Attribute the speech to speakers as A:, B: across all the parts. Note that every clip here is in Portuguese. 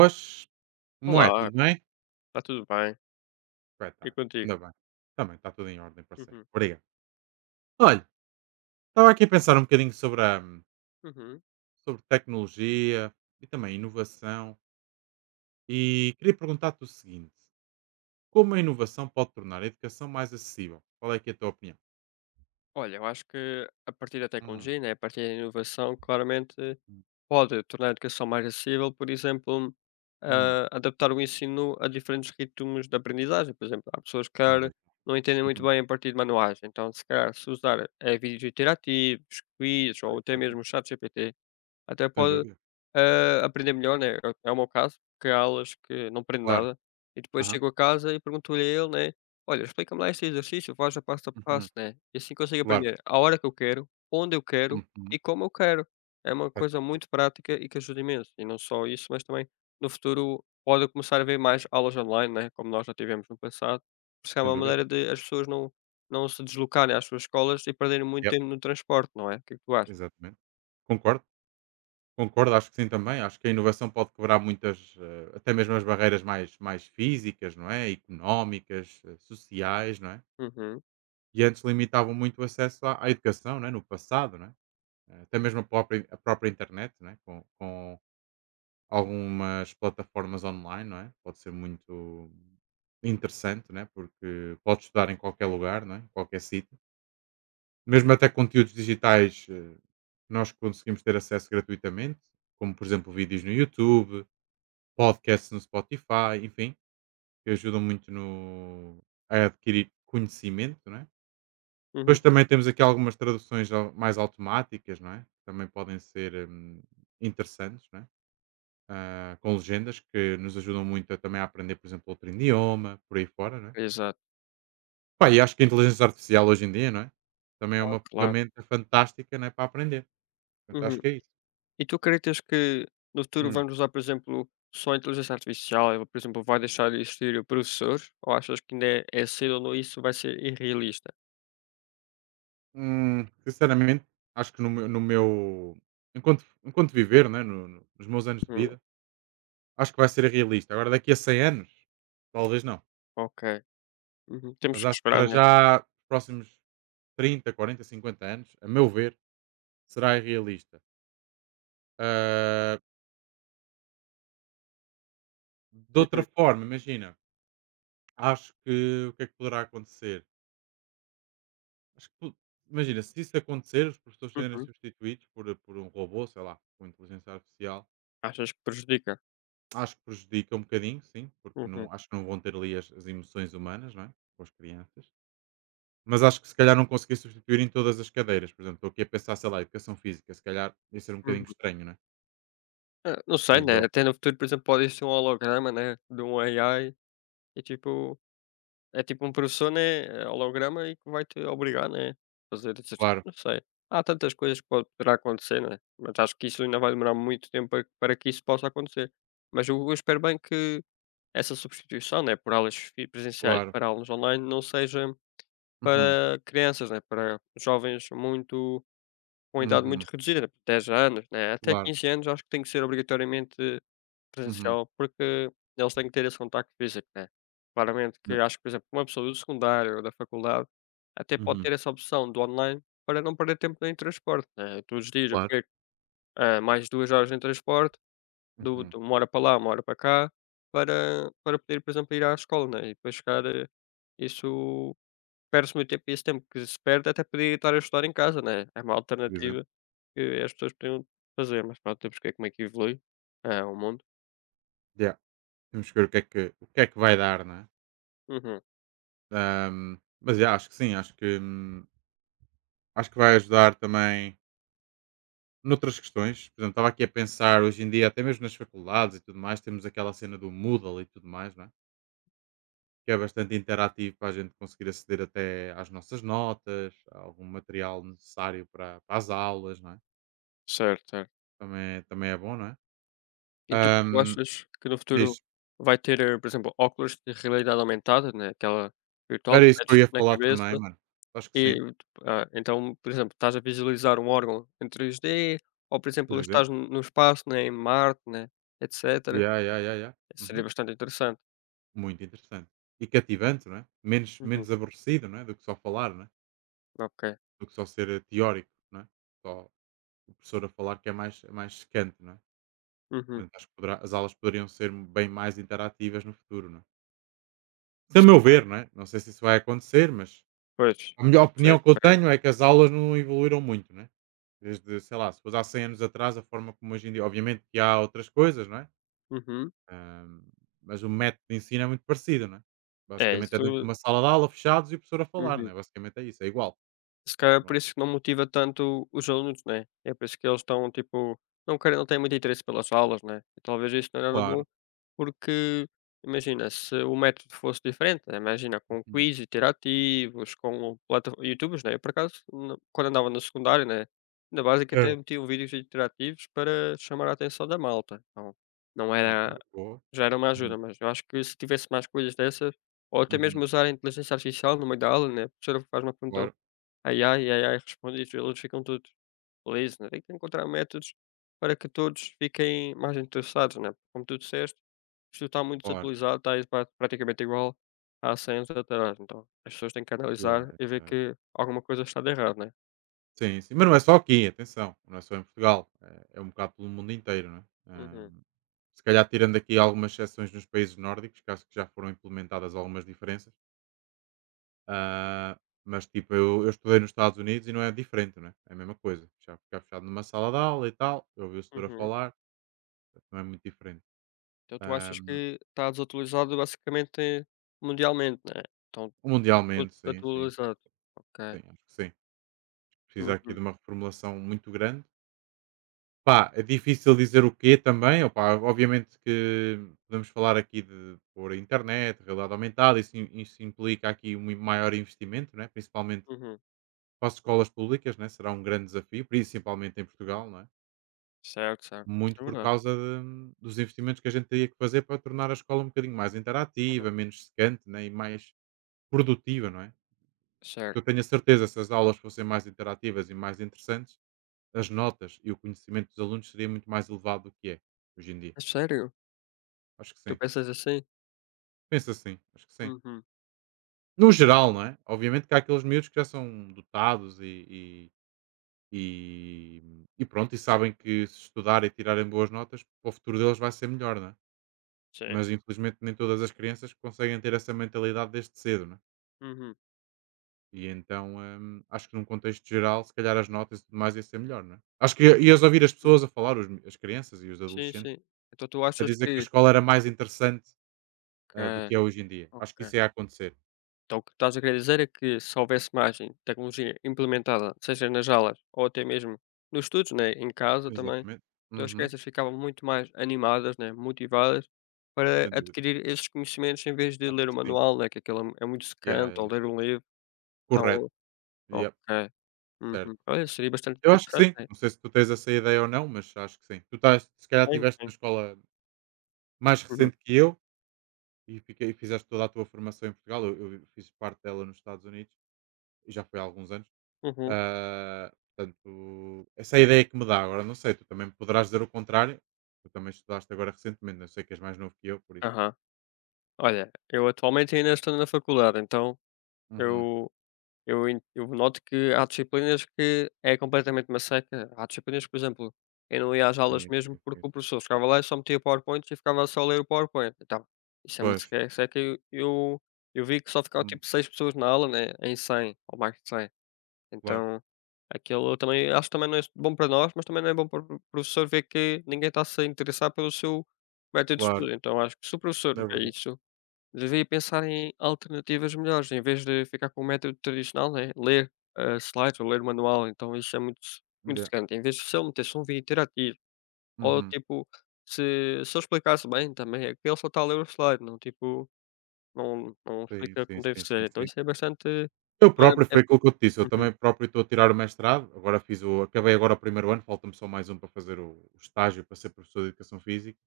A: Pois, como é? Tudo
B: Olá,
A: bem?
B: está tudo bem? E
A: Espetáculo,
B: contigo?
A: ainda bem. Também está tudo em ordem, parceiro.
B: Uhum,
A: Obrigado. Olha, estava aqui a pensar um bocadinho sobre, a,
B: uhum.
A: sobre tecnologia e também inovação e queria perguntar-te o seguinte: como a inovação pode tornar a educação mais acessível? Qual é que é a tua opinião?
B: Olha, eu acho que a partir da
A: Hum,
B: tecnologia, né, a partir da inovação, claramente
A: hum,
B: pode tornar a educação mais acessível, por exemplo,
A: hum,
B: adaptar o ensino a diferentes ritmos de aprendizagem. Por exemplo, há pessoas que
A: ora,
B: calhar, não entendem muito
A: uhum,
B: bem a partir de manuais, então se calhar se usar vídeos interativos, quiz
A: por
B: ou até
A: exemplo,
B: mesmo chat GPT. Até
A: sem
B: pode,
A: dúvida,
B: aprender melhor, né, é o meu caso, porque há aulas que não aprendo
A: claro.
B: nada, e depois
A: Aham,
B: chego a casa e pergunto-lhe a ele, né: "Olha, explica-me lá este exercício, faz a
A: uhum,
B: passo", né, e assim consigo
A: claro,
B: aprender a hora que eu quero, onde eu quero
A: uhum,
B: e como eu quero. É uma coisa
A: fantástico,
B: muito prática e que ajuda imenso, e não só isso, mas também no futuro pode começar a haver mais aulas online, né, como nós já tivemos no passado, porque é
A: sem
B: uma
A: dúvida.
B: maneira de as pessoas não se deslocarem às suas escolas e perderem muito
A: Yep,
B: tempo no transporte, não é? O que é que tu achas?
A: exatamente. Concordo. Concordo, acho que sim também. Acho que a inovação pode quebrar muitas, até mesmo as barreiras mais físicas, não é? Económicas, sociais, não é?
B: Uhum,
A: E antes limitavam muito o acesso à educação, não é? No passado, não é? Até mesmo a própria internet, não é? Com algumas plataformas online, não é? Pode ser muito interessante, não é? Porque pode estudar em qualquer lugar, não é? Em qualquer sítio. Mesmo até conteúdos digitais que nós conseguimos ter acesso gratuitamente, como por exemplo vídeos no YouTube, podcasts no Spotify, enfim, que ajudam muito no, a adquirir conhecimento, não é?
B: uhum,
A: Depois também temos aqui algumas traduções mais automáticas, não é? Também podem ser interessantes, não é? Ah, com legendas que nos ajudam muito a também a aprender, por exemplo, outro idioma, por aí fora, não é?
B: exato.
A: Pá, e acho que a inteligência artificial hoje em dia, não é? Também é
B: Ah,
A: uma
B: claro.
A: ferramenta fantástica, não é? Para aprender. Portanto,
B: Uhum.
A: acho que é isso.
B: E tu acreditas que no futuro
A: Hum.
B: vamos usar, por exemplo, só a inteligência artificial? Ela, por exemplo, vai deixar de existir professores? Ou achas que ainda é cedo ou não? Isso vai ser irrealista?
A: Sinceramente, acho que no meu enquanto viver, né, nos meus anos de
B: Uhum.
A: vida. Acho que vai ser realista. Agora daqui a 100 anos, talvez não.
B: Ok. Uhum.
A: Mas
B: Temos que
A: acho que
B: esperar,
A: para
B: né?
A: já, próximos 30 40 50 anos, a meu ver, será irrealista. Ah, de outra
B: Uhum.
A: forma, imagina, acho que o que é que poderá acontecer? Acho que, imagina, se isso acontecer, os professores serem
B: Uhum.
A: substituídos por um robô, sei lá, com inteligência artificial,
B: Achas que prejudica?
A: acho que prejudica um bocadinho, sim, porque
B: Uhum.
A: não, acho que não vão ter ali as emoções humanas, não é? Com as crianças. Mas acho que se calhar não consegui substituir em todas as cadeiras. Por exemplo, estou aqui a pensar, sei lá, educação física, se calhar ia ser um bocadinho
B: Uhum.
A: estranho, né?
B: Ah, não sei,
A: Digo
B: né?
A: eu.
B: Até no futuro, por exemplo, pode existir um holograma, né? De um AI e tipo. É tipo um professor, né, holograma e que vai te obrigar, né, a fazer exercício,
A: Claro,
B: não sei. Há tantas coisas que poderá acontecer, né, mas acho que isso ainda vai demorar muito tempo para que isso possa acontecer. Mas eu espero bem que essa substituição, né, por aulas fi presenciais
A: claro.
B: para aulas online não seja
A: Uhum,
B: para crianças, né, para jovens muito com idade muito
A: uhum,
B: reduzida, né, 10 anos, né, até
A: claro.
B: 15 anos acho que tem que ser obrigatoriamente
A: Uhum,
B: presencial, porque eles têm que ter esse contacto físico, né. Claramente que
A: yeah,
B: acho que, por exemplo, uma pessoa do secundário ou da faculdade até pode
A: uhum,
B: ter essa opção do online para não perder tempo em transporte, né. Todos os dias eu
A: claro.
B: perco, mais 2 horas em transporte, do
A: Uhum,
B: de 1 hora para lá, 1 hora para cá, para poder, por exemplo, ir à escola, né, e para chegar, isso perde-se muito tempo e esse tempo que se perde até podia estar a estudar em casa, né. É uma
A: por
B: alternativa
A: exemplo.
B: que as pessoas podiam fazer, mas pronto, temos que ver como é que evolui, o mundo.
A: Yeah. Temos que ver o que é que vai dar, né?
B: Uhum.
A: Mas yeah, acho que sim, acho que vai ajudar também noutras questões. Por exemplo, estava aqui a pensar hoje em dia, até mesmo nas faculdades e tudo mais, temos aquela cena do Moodle e tudo mais, né? Que é bastante interativo para a gente conseguir aceder até às nossas notas, a algum material necessário para as aulas, não é?
B: Certo, certo.
A: Também é bom, não é?
B: E tipo, tu
A: Ahm,
B: achas que no
A: diz,
B: futuro vai ter, por exemplo, óculos de realidade aumentada, né, aquela virtual
A: era
B: que
A: isso que
B: metes
A: eu ia
B: na
A: falar também,
B: cabeça
A: mano. Acho que
B: e,
A: sim,
B: tipo, ah, então, por exemplo, estás a visualizar um órgão em 3D ou, por exemplo,
A: por exemplo.
B: estás no espaço, né, em Marte, né, etcétera.
A: Yeah, yeah, yeah, yeah.
B: Seria
A: Uhum.
B: bastante interessante.
A: Muito interessante. E cativante, não é? Menos,
B: Uhum.
A: menos aborrecido, não é? Do que só falar, não é?
B: Ok.
A: Do que só ser teórico, não é? Só o professor a falar que é mais secante, não é?
B: Uhum.
A: Portanto, acho que as aulas poderiam ser bem mais interativas no futuro, não é? Se a meu ver, não é? Não sei se isso vai acontecer, mas
B: Pois.
A: a melhor
B: Isso é
A: opinião que eu
B: diferente.
A: tenho é que as aulas não evoluíram muito, né? Desde, sei lá, se fosse há 100 anos atrás, a forma como hoje em dia, obviamente que há outras coisas, não é?
B: Uhum.
A: Ahm, mas o método de ensino é muito parecido, não é?
B: É,
A: Basicamente é dentro de
B: isso.
A: uma sala de aula, fechados e o professor a falar,
B: Uhum.
A: não é? Basicamente é isso, é igual,
B: Se calhar
A: não é?
B: por isso que não motiva tanto os alunos, né. É por isso que eles estão, tipo, não querem não têm muito interesse pelas aulas, né. E talvez isso não é nada
A: Claro.
B: bom, porque imagina, se o método fosse diferente, né? Imagina com
A: Uhum.
B: quiz interativos, com plata YouTubers, né. Eu por acaso, quando andava no secundário, né, na básica
A: É.
B: até metiam vídeos interativos para chamar a atenção da malta. Então, não
A: Ok,
B: era
A: boa.
B: já era uma
A: Uhum,
B: ajuda, mas eu acho que se tivesse mais coisas dessas, ou até mesmo
A: uhum.
B: usar a inteligência artificial no meio da aula, né, a professora faz uma pergunta.
A: Claro,
B: Ai, ai, ai, ai, responde isto, eles ficam todos felizes, né? Tem que encontrar métodos para que todos fiquem mais interessados, né? Como tu disseste, isto está muito
A: claro.
B: desatualizado, está aí praticamente igual há 100 anos atrás. Então, as pessoas têm que
A: Yeah,
B: analisar e ver
A: yeah.
B: que alguma coisa está de errado, né?
A: Sim, sim. Mas não é só aqui, atenção. Não é só em Portugal. É um bocado pelo mundo inteiro, não é?
B: Uhum,
A: Se calhar tirando aqui algumas exceções nos países nórdicos, que acho que já foram implementadas algumas diferenças. Ah, mas tipo, eu estudei nos Estados Unidos e não é diferente, não é? É a mesma coisa. Já ficar fechado numa sala de aula e tal, eu ouvi o setor a
B: uhum.
A: falar, portanto, não é muito diferente.
B: Então, tu achas
A: Ahm,
B: que está desatualizado basicamente mundialmente, né? Então, tudo
A: mundialmente, sim, sim, sim,
B: desatualizado.
A: sim,
B: Ok.
A: acho que sim. Precisa aqui
B: Uhum,
A: de uma reformulação muito grande. Pá, é difícil dizer o quê também, opá, obviamente que podemos falar aqui de por internet, realidade aumentada, isso implica aqui um maior investimento, né? Principalmente
B: uhum.
A: para as escolas públicas, né? Será um grande desafio, principalmente em Portugal, não é?
B: Certo, certo.
A: Muito
B: Isso é
A: por
B: verdade.
A: causa dos investimentos que a gente teria que fazer para tornar a escola um bocadinho mais interativa,
B: Uhum.
A: menos secante, né? E mais produtiva, não é?
B: Certo.
A: Eu tenho a certeza se as aulas fossem mais interativas e mais interessantes, as notas e o conhecimento dos alunos seria muito mais elevado do que é hoje em dia.
B: É sério?
A: Acho que
B: Tu
A: sim.
B: pensas assim?
A: Penso assim, acho que sim.
B: Mh-mh.
A: No geral,
B: É.
A: não é? Obviamente que há aqueles miúdos que já são dotados e pronto, e sabem que se estudarem e tirarem boas notas, para o futuro deles vai ser melhor, não é?
B: Sì.
A: Mas infelizmente nem todas as crianças conseguem ter essa mentalidade desde cedo, não é?
B: Mh-mh,
A: E então acho que num contexto geral, se calhar as notas e tudo mais ia ser melhor, não é? Acho que ias ouvir as
B: mh.
A: pessoas a falar, os as crianças e os
B: Sì, sì.
A: adolescentes,
B: Então tu
A: a
B: achas
A: dizer que a
B: que
A: escola era mais interessante do que
B: que
A: é hoje em dia. Acho que
B: ok.
A: isso ia acontecer.
B: Então o que estás a querer dizer é que se houvesse mais em tecnologia implementada, seja nas aulas ou até mesmo nos estudos, né, em casa também,
A: Exatamente.
B: então as
A: Uhum,
B: crianças ficavam muito mais animadas, né, motivadas para
A: sem dúvida.
B: adquirir esses conhecimentos em vez de
A: Acho
B: ler o
A: que sim.
B: manual, né, que aquilo é mu é muito
A: Ya,
B: secante,
A: ya.
B: ou ler um livro,
A: Correto.
B: então
A: Yep,
B: ok.
A: certo.
B: Uhum. Olha, seria bastante
A: Eu acho que
B: interessante,
A: sim.
B: né.
A: Não sei se tu tens essa ideia ou não, mas acho que sim. Tu estás, se calhar
B: Tem,
A: estiveste na
B: tem.
A: escola mais
B: Uhum.
A: recente que eu e fizeste toda a tua formação em Portugal. Eu fiz parte dela nos Estados Unidos e já foi há alguns anos.
B: Uhum.
A: Ah, portanto, essa é a ideia que me dá. Agora, não sei, tu também me poderás dizer o contrário. Tu também estudaste agora recentemente, não sei que és mais novo que eu, por isso.
B: Aham. Olha, eu atualmente ainda estou na faculdade, então
A: Uhum.
B: eu eu noto que há disciplinas que é completamente uma seca. Há disciplinas por exemplo, eu não ia às aulas
A: Sim,
B: mesmo
A: sim,
B: porque
A: sim,
B: o
A: sim.
B: professor chegava lá e só metia PowerPoint e ficava só a ler o PowerPoint. Então, isso é uma
A: Pois,
B: seca é seca e eu vi que só ficavam,
A: hum,
B: tipo, 6 pessoas na aula, né, em 100 ou mais de 100.
A: claro,
B: Então, aquilo também acho que também não é bom para nós, mas também não é bom para o professor ver que ninguém está-se a se interessar pelo seu método de
A: claro,
B: estudo. Então acho que se o professor
A: é
B: vê
A: verdade.
B: isso, devia pensar em alternativas melhores, em vez de ficar com o método tradicional, né, ler, slides ou ler manual, então isso é muito muito
A: Ya.
B: secante. Em vez de se ele metesse um vídeo interativo ou,
A: Uhum.
B: tipo, se eu explicasse bem também, é que ele só está a ler o slide, não, tipo, não
A: Sim,
B: explica
A: sim,
B: como deve
A: sim, sim,
B: ser, então
A: sim.
B: isso é bastante
A: Eu
B: olha,
A: próprio,
B: é
A: foi aquilo que eu te disse, eu
B: uhum,
A: também próprio estou a tirar o mestrado, agora fiz o acabei agora o primeiro ano, falta-me só mais um para fazer o estágio para ser professor de educação física.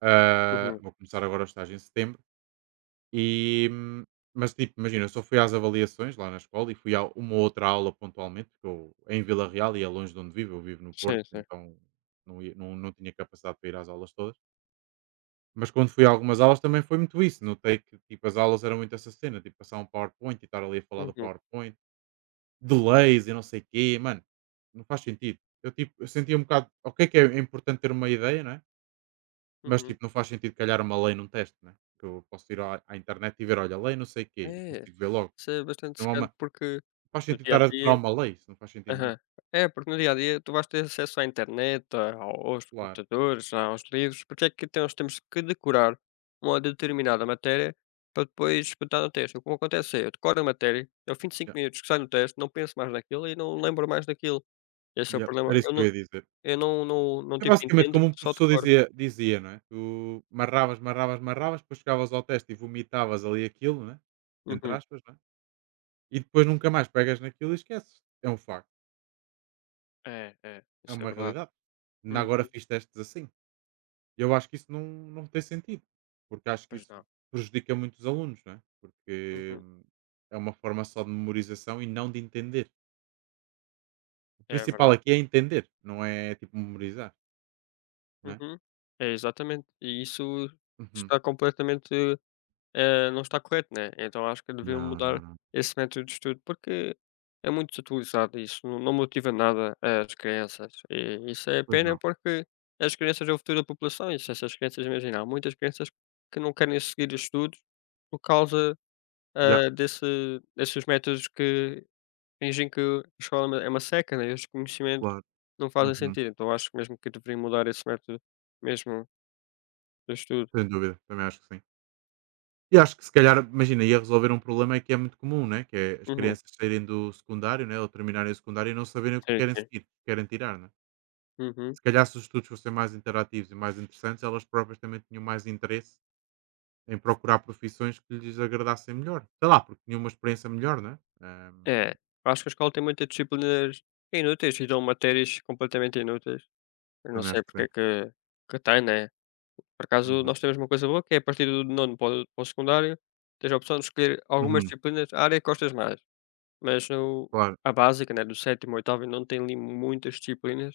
A: Ah,
B: uhum.
A: vou começar agora o estágio em setembro. E, hum, mas tipo, imagina, eu só fui às avaliações lá na escola e fui a uma ou outra aula pontualmente, porque eu é em Vila Real e é longe de onde vivo, eu vivo no Porto,
B: Sim, sim.
A: então não tinha capacidade para ir às aulas todas. Mas quando fui a algumas aulas também foi muito isso. Notei que tipo, as aulas eram muito essa cena, tipo passar um PowerPoint e estar ali a falar do
B: Uhum,
A: PowerPoint Delays e não sei o quê, mano, não faz sentido. Eu sentia um bocado, ok que é importante ter uma ideia, não é? Mas
B: uhum.
A: tipo, não faz sentido calhar uma lei num teste, né? Que eu posso ir à internet e ver, olha, lei não sei o quê, e
B: É,
A: consigo ver logo.
B: isso é bastante
A: Não há uma,
B: secante porque
A: não faz
B: no
A: sentido
B: dia a
A: estar a decorar
B: dia.
A: uma lei, isso não faz sentido nenhum.
B: Aham. É, porque no dia a dia tu vais ter acesso à internet, aos
A: Claro,
B: computadores, aos livros. Porque é que então nós temos que decorar uma determinada matéria para depois botar no teste? O que acontece é, eu decoro a matéria, ao fim de cinco
A: yeah,
B: minutos que sai no teste, não penso mais naquilo e não lembro mais daquilo. Esse é o
A: yeah,
B: problema.
A: era isso
B: Eu
A: que eu
B: não,
A: ia dizer.
B: eu não, não, não
A: É
B: tipo,
A: basicamente
B: entendo,
A: como um
B: só
A: professor
B: decoro.
A: dizia, não é? Tu marravas, marravas, marravas, depois chegavas ao teste e vomitavas ali aquilo, não é? Entre
B: Uhum.
A: aspas, não é? E depois nunca mais pegas naquilo e esqueces. É um facto.
B: É,
A: É
B: isso é
A: uma
B: verdade.
A: realidade. Ainda
B: Hum,
A: agora fiz testes assim. E eu acho que isso não tem sentido, porque acho que
B: pois
A: isso
B: não.
A: prejudica muito os alunos, não é? Porque
B: Uhum.
A: é uma forma só de memorização e não de entender. O
B: É
A: principal
B: verdade.
A: aqui é entender, não é é tipo memorizar, não é?
B: Uhum. É, exatamente. E isso
A: Uhum.
B: está completamente não está correto, né? Então acho que deviam
A: Não, não,
B: mudar
A: não.
B: esse método de estudo, porque é muito desutilizado e isso não motiva nada as crianças. E isso é
A: Pois
B: pena
A: não.
B: porque as crianças é o futuro da população e se essas crianças, imagina, há muitas crianças que não querem seguir os estudos por causa
A: Já,
B: desses métodos que fingem que a escola é uma seca, né? E os conhecimentos
A: claro.
B: não fazem
A: Uhum.
B: sentido. Então acho mesmo que deveriam mudar esse método mesmo do estudo.
A: Sem dúvida, também acho que sim. E acho que se calhar, imagina, ia resolver um problema que é muito comum, né? Que é as
B: Uhum.
A: crianças saírem do secundário, né? Ou terminarem o secundário e não saberem o que
B: Sim,
A: querem
B: sim.
A: seguir, o que querem tirar, né?
B: Uhum.
A: Se calhar se os estudos fossem mais interativos e mais interessantes, elas próprias também tinham mais interesse em procurar profissões que lhes agradassem melhor. Sei lá, porque tinham uma experiência melhor, não é?
B: É, acho que a escola tem muitas disciplinas inúteis e dão matérias completamente inúteis. Eu não
A: Também acho
B: sei
A: que
B: porque
A: sim.
B: é que tem, né? Por acaso,
A: Uhum.
B: nós temos uma coisa boa que é a partir do nono para o secundário, tens a opção de escolher algumas
A: Uhum.
B: disciplinas, a área que gostas mais. Mas no,
A: Claro.
B: a básica, né, do sétimo, oitavo, e nono, tem ali muitas disciplinas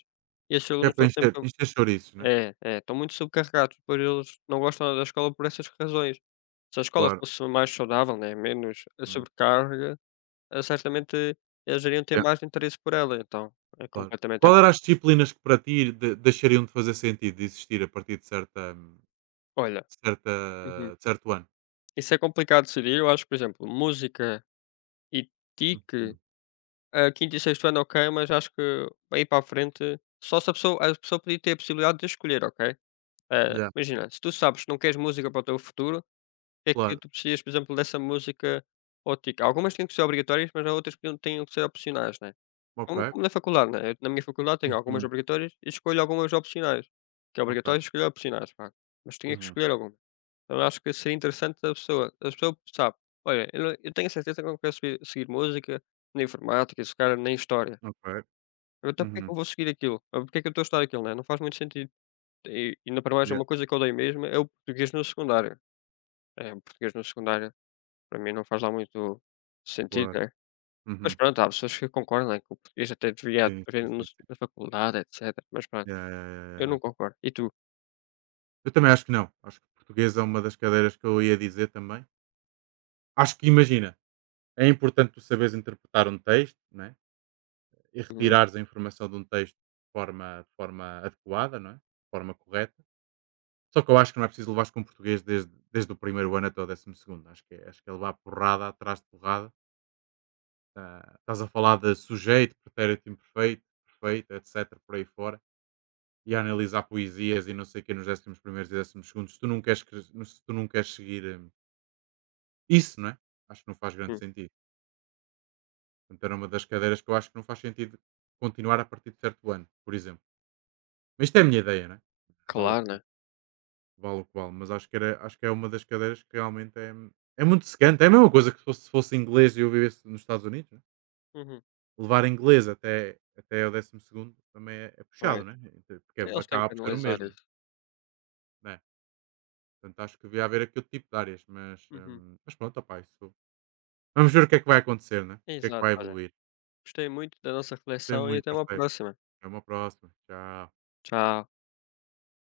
B: e esses
A: Que é
B: alunos
A: para
B: estão
A: encher,
B: sempre.
A: encher chouriços, né?
B: É, estão muito subcarregados, pois eles não gostam da escola por essas razões. Se a escola
A: Claro.
B: fosse mais saudável, né, menos a
A: Hum.
B: sobrecarga, certamente eles iriam ter
A: Yeah,
B: mais interesse por ela, então é
A: claro.
B: completamente
A: Qual eram
B: errado.
A: as disciplinas que para ti deixariam de fazer sentido de existir a partir de certa, hum,
B: Olha.
A: certa,
B: Uhum.
A: de certo ano?
B: Isso é complicado de decidir, eu acho por exemplo, música e TIC,
A: Uhum.
B: a quinto e sexto ano, ok, mas acho que daí para a frente só se a pessoa podia ter a possibilidade de escolher, ok? Eh,
A: Yeah,
B: imagina, se tu sabes que não queres música para o teu futuro, o que é que
A: claro.
B: tu precisas, por exemplo, dessa música ou TIC? Algumas têm que ser obrigatórias, mas há outras que não têm que ser opcionais, né?
A: Ok.
B: Como na faculdade, né, eu na minha faculdade tenho algumas
A: Uhum.
B: obrigatórias e escolho algumas opcionais, que é
A: Ok.
B: obrigatório escolher opcionais, pá, mas tinha que
A: Uhum.
B: escolher alguma. Então acho que seria interessante a pessoa sabe: "Olha, eu não eu tenho a certeza que eu não quero seguir música, nem informática, se calhar nem história,
A: Ok.
B: então porque é que
A: Uhum.
B: eu vou seguir aquilo? Ou porque é que eu estou a estudar aquilo, né?" Não faz muito sentido. E ainda para mais é
A: Yeah,
B: uma coisa que eu odeio mesmo é o português no secundário. É, o português no secundário para mim não faz lá muito sentido,
A: claro.
B: né. Mas
A: Uhum.
B: pronto, há pessoas que concordam, né, que o português até devia
A: Sim, sim,
B: haver no
A: sim, sim.
B: na faculdade, etcétera, mas pronto,
A: Ya, ya, ya,
B: eu
A: ya,
B: não
A: ya.
B: concordo. E tu?
A: Eu também acho que não. Acho que português é uma das cadeiras que eu ia dizer também. Acho que, imagina, é importante tu saberes interpretar um texto, né? E
B: Hum,
A: retirares a informação de um texto de forma adequada, não é? De forma correta. Só que eu acho que não é preciso levares com português desde o primeiro ano até o 12.º. Acho que é levar porrada atrás de porrada. Ah, estás a falar de sujeito, pretérito imperfeito, perfeito, etc. Por aí fora e a analisar poesias e não sei o que nos 11.º e 12.º se tu não queres, cres- se tu não queres seguir isso, não é? Acho que não faz grande
B: hum,
A: sentido. Portanto, era uma das cadeiras que eu acho que não faz sentido continuar a partir de certo ano, por exemplo. Mas isto é a minha ideia, não é? Vale o que
B: claro,
A: vale,
B: né.
A: vale o que vale, mas acho que é uma das cadeiras que realmente é muito secante. É a mesma coisa que se fosse inglês e eu vivesse nos Estados Unidos, não é?
B: Uhum,
A: Levar inglês até o 12.º também é puxado,
B: pois,
A: não é? Porque é,
B: então eles têm
A: acaba
B: que
A: por ser o
B: analisar
A: mesmo,
B: isso.
A: não é? Portanto, acho que devia haver aqui outro tipo de áreas, mas,
B: Uhum,
A: hum, mas pronto, opá, isso. Vamos ver o que é que vai acontecer, né? O que é que
B: exato,
A: vai
B: olha,
A: evoluir.
B: gostei muito da nossa
A: Tem
B: reflexão e
A: muito
B: até uma
A: parceiro.
B: próxima.
A: Até uma próxima. Tchau.
B: Tchau.